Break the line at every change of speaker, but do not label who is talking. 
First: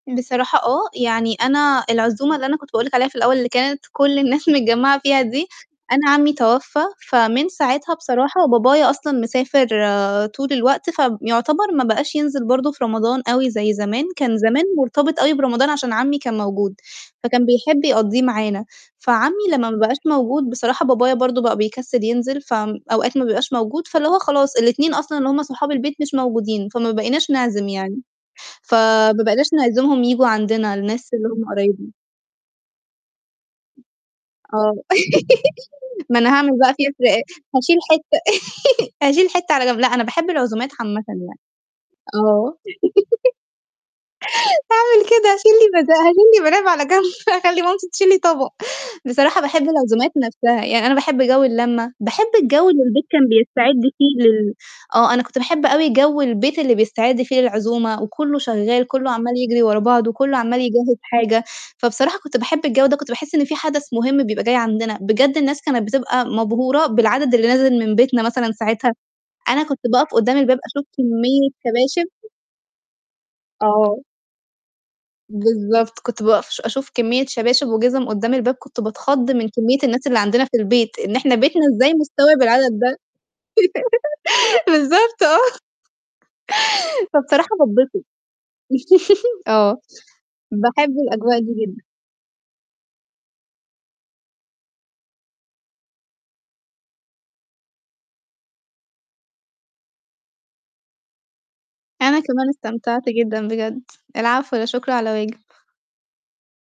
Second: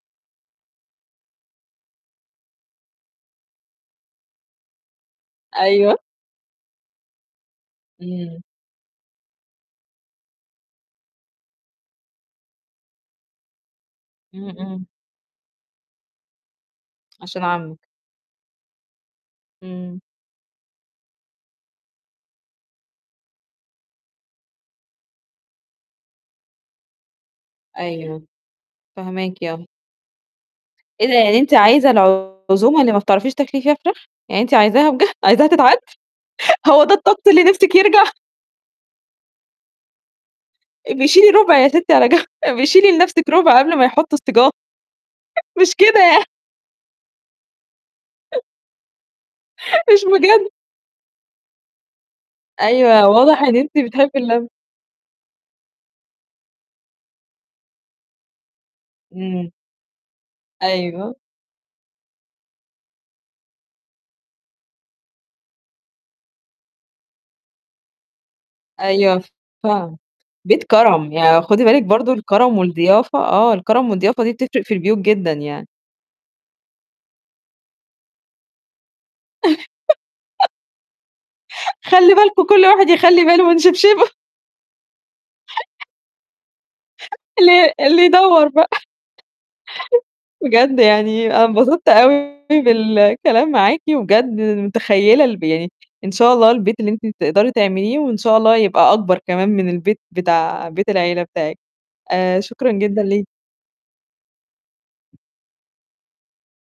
بصراحة آه، يعني أنا العزومة اللي أنا كنت باقول لِك عليها في الأول اللي كانت كل الناس متجمعة فيها دي،
أيوه.
أنا عمي توفى فمن ساعتها
إمم.
بصراحة بابايا أصلًا مسافر آآ طول الوقت، فيعتبر ما بقاش ينزل برضه في رمضان أوي زي زمان، كان
إمم،
زمن
إمم.
مرتبط أوي برمضان عشان عمي كان موجود،
عشان
فكان بيحب
عمِك.
يقضّيه معانا، فعمي لمّا ما بقاش
إمم.
موجود بصراحة بابايا برضه بقى بيكسّل ينزل فأوقات ما بيبقاش موجود، فاللي هو خلاص الإتنين أصلًا اللي هُم صحاب البيت مش موجودين فما بقيناش نعزم يعني،
أيوه،
فما
فاهماكِ
بقيناش
آه.
نعزمهم ييجوا عندنا
إيه
الناس
ده
اللي
يعني
هُم
أنتِ
قرايبنا.
عايزة العزومة اللي ما بتعرفيش تاكلي فيها فراخ؟ يعني أنتِ
آه
عايزاها بجد؟ عايزاها تتعاد؟
ما أنا هاعمل بقى في
هو ده
ف
الطقس اللي نفسِك
هاشيل
يرجع؟
حتة هاشيل حتة على جنب، لأ أنا باحب العزومات عامةً
أبقي
يعني.
شيلي 1/4 يا ستي على جنب،
آه.
أبقي شيلي لنفْسِك 1/4 قبل ما يحطوا [unintelligible]
هاعمل كده هاشيل
مش
لي بد
كده
هاشيل
يعني.
لي مناب على جنب هاخلّي مامتي تشيل لي طبق، بصراحة باحب
مش
العزومات
بجد.
نفْسها يعني أنا باحب جو اللمة باحب الجو اللي البيت
أيوه
كان
واضح إن
بيستعد
أنتِ بتحبي
فيه
اللمة.
لل آه، أنا كنت باحب أوي جو البيت اللي بيستعد فيه للعزومة وكلّه شغال كلّه عمّال
إمم.
يجري ورا بعضه كلّه عمال يجهِّز
أيوه.
حاجة، فبصراحة كنت باحب الجو ده كنت باحس إن في حدث مهم بيبقى جاي عندنا، بجد الناس كانت بتبقى مبهورة بالعدد اللي نازل من بيتنا مثلًا ساعتها
أيوه ف
أنا كنت
فعلًا.
باقف قدّام الباب
بيت
أشوف
كرم يعني
كمية
خدي بالِك
شباشب.
برضه الكرم والضيافة آه، الكرم
آه.
والضيافة دي بتفرق في البيوت جدًا يعني.
بالضبط كنت باقف ش أشوف كمية شباشب وجِزم قدّام الباب كنت باتخض من كمية الناس اللي عندنا في البيت، إن إحنا بيتنا إزاي
خلي
مستوعب
بالكم كل
العدد
واحد
ده،
يخلي باله من شبشبه.
بالضبط آه. فبصراحة
اللي
باتبسط،
اللي يدوّر بقى.
آه.
بجد
باحب
يعني
الأجواء
أنا
دي جدًا.
أتبسطت أوي بالكلام معاكِ، وبجد متخيّلة الب يعني إن شاء الله البيت اللي أنتِ تقدري تعمليه وإن شاء الله يبقى أكبر كمان من البيت بتاع بيت العيلة بتاعِك،
أنا
آآ
كمان
شكرًا
استمتعت
جدًا ليكِ.
جدًا بجد، العفو لا شكر على واجب.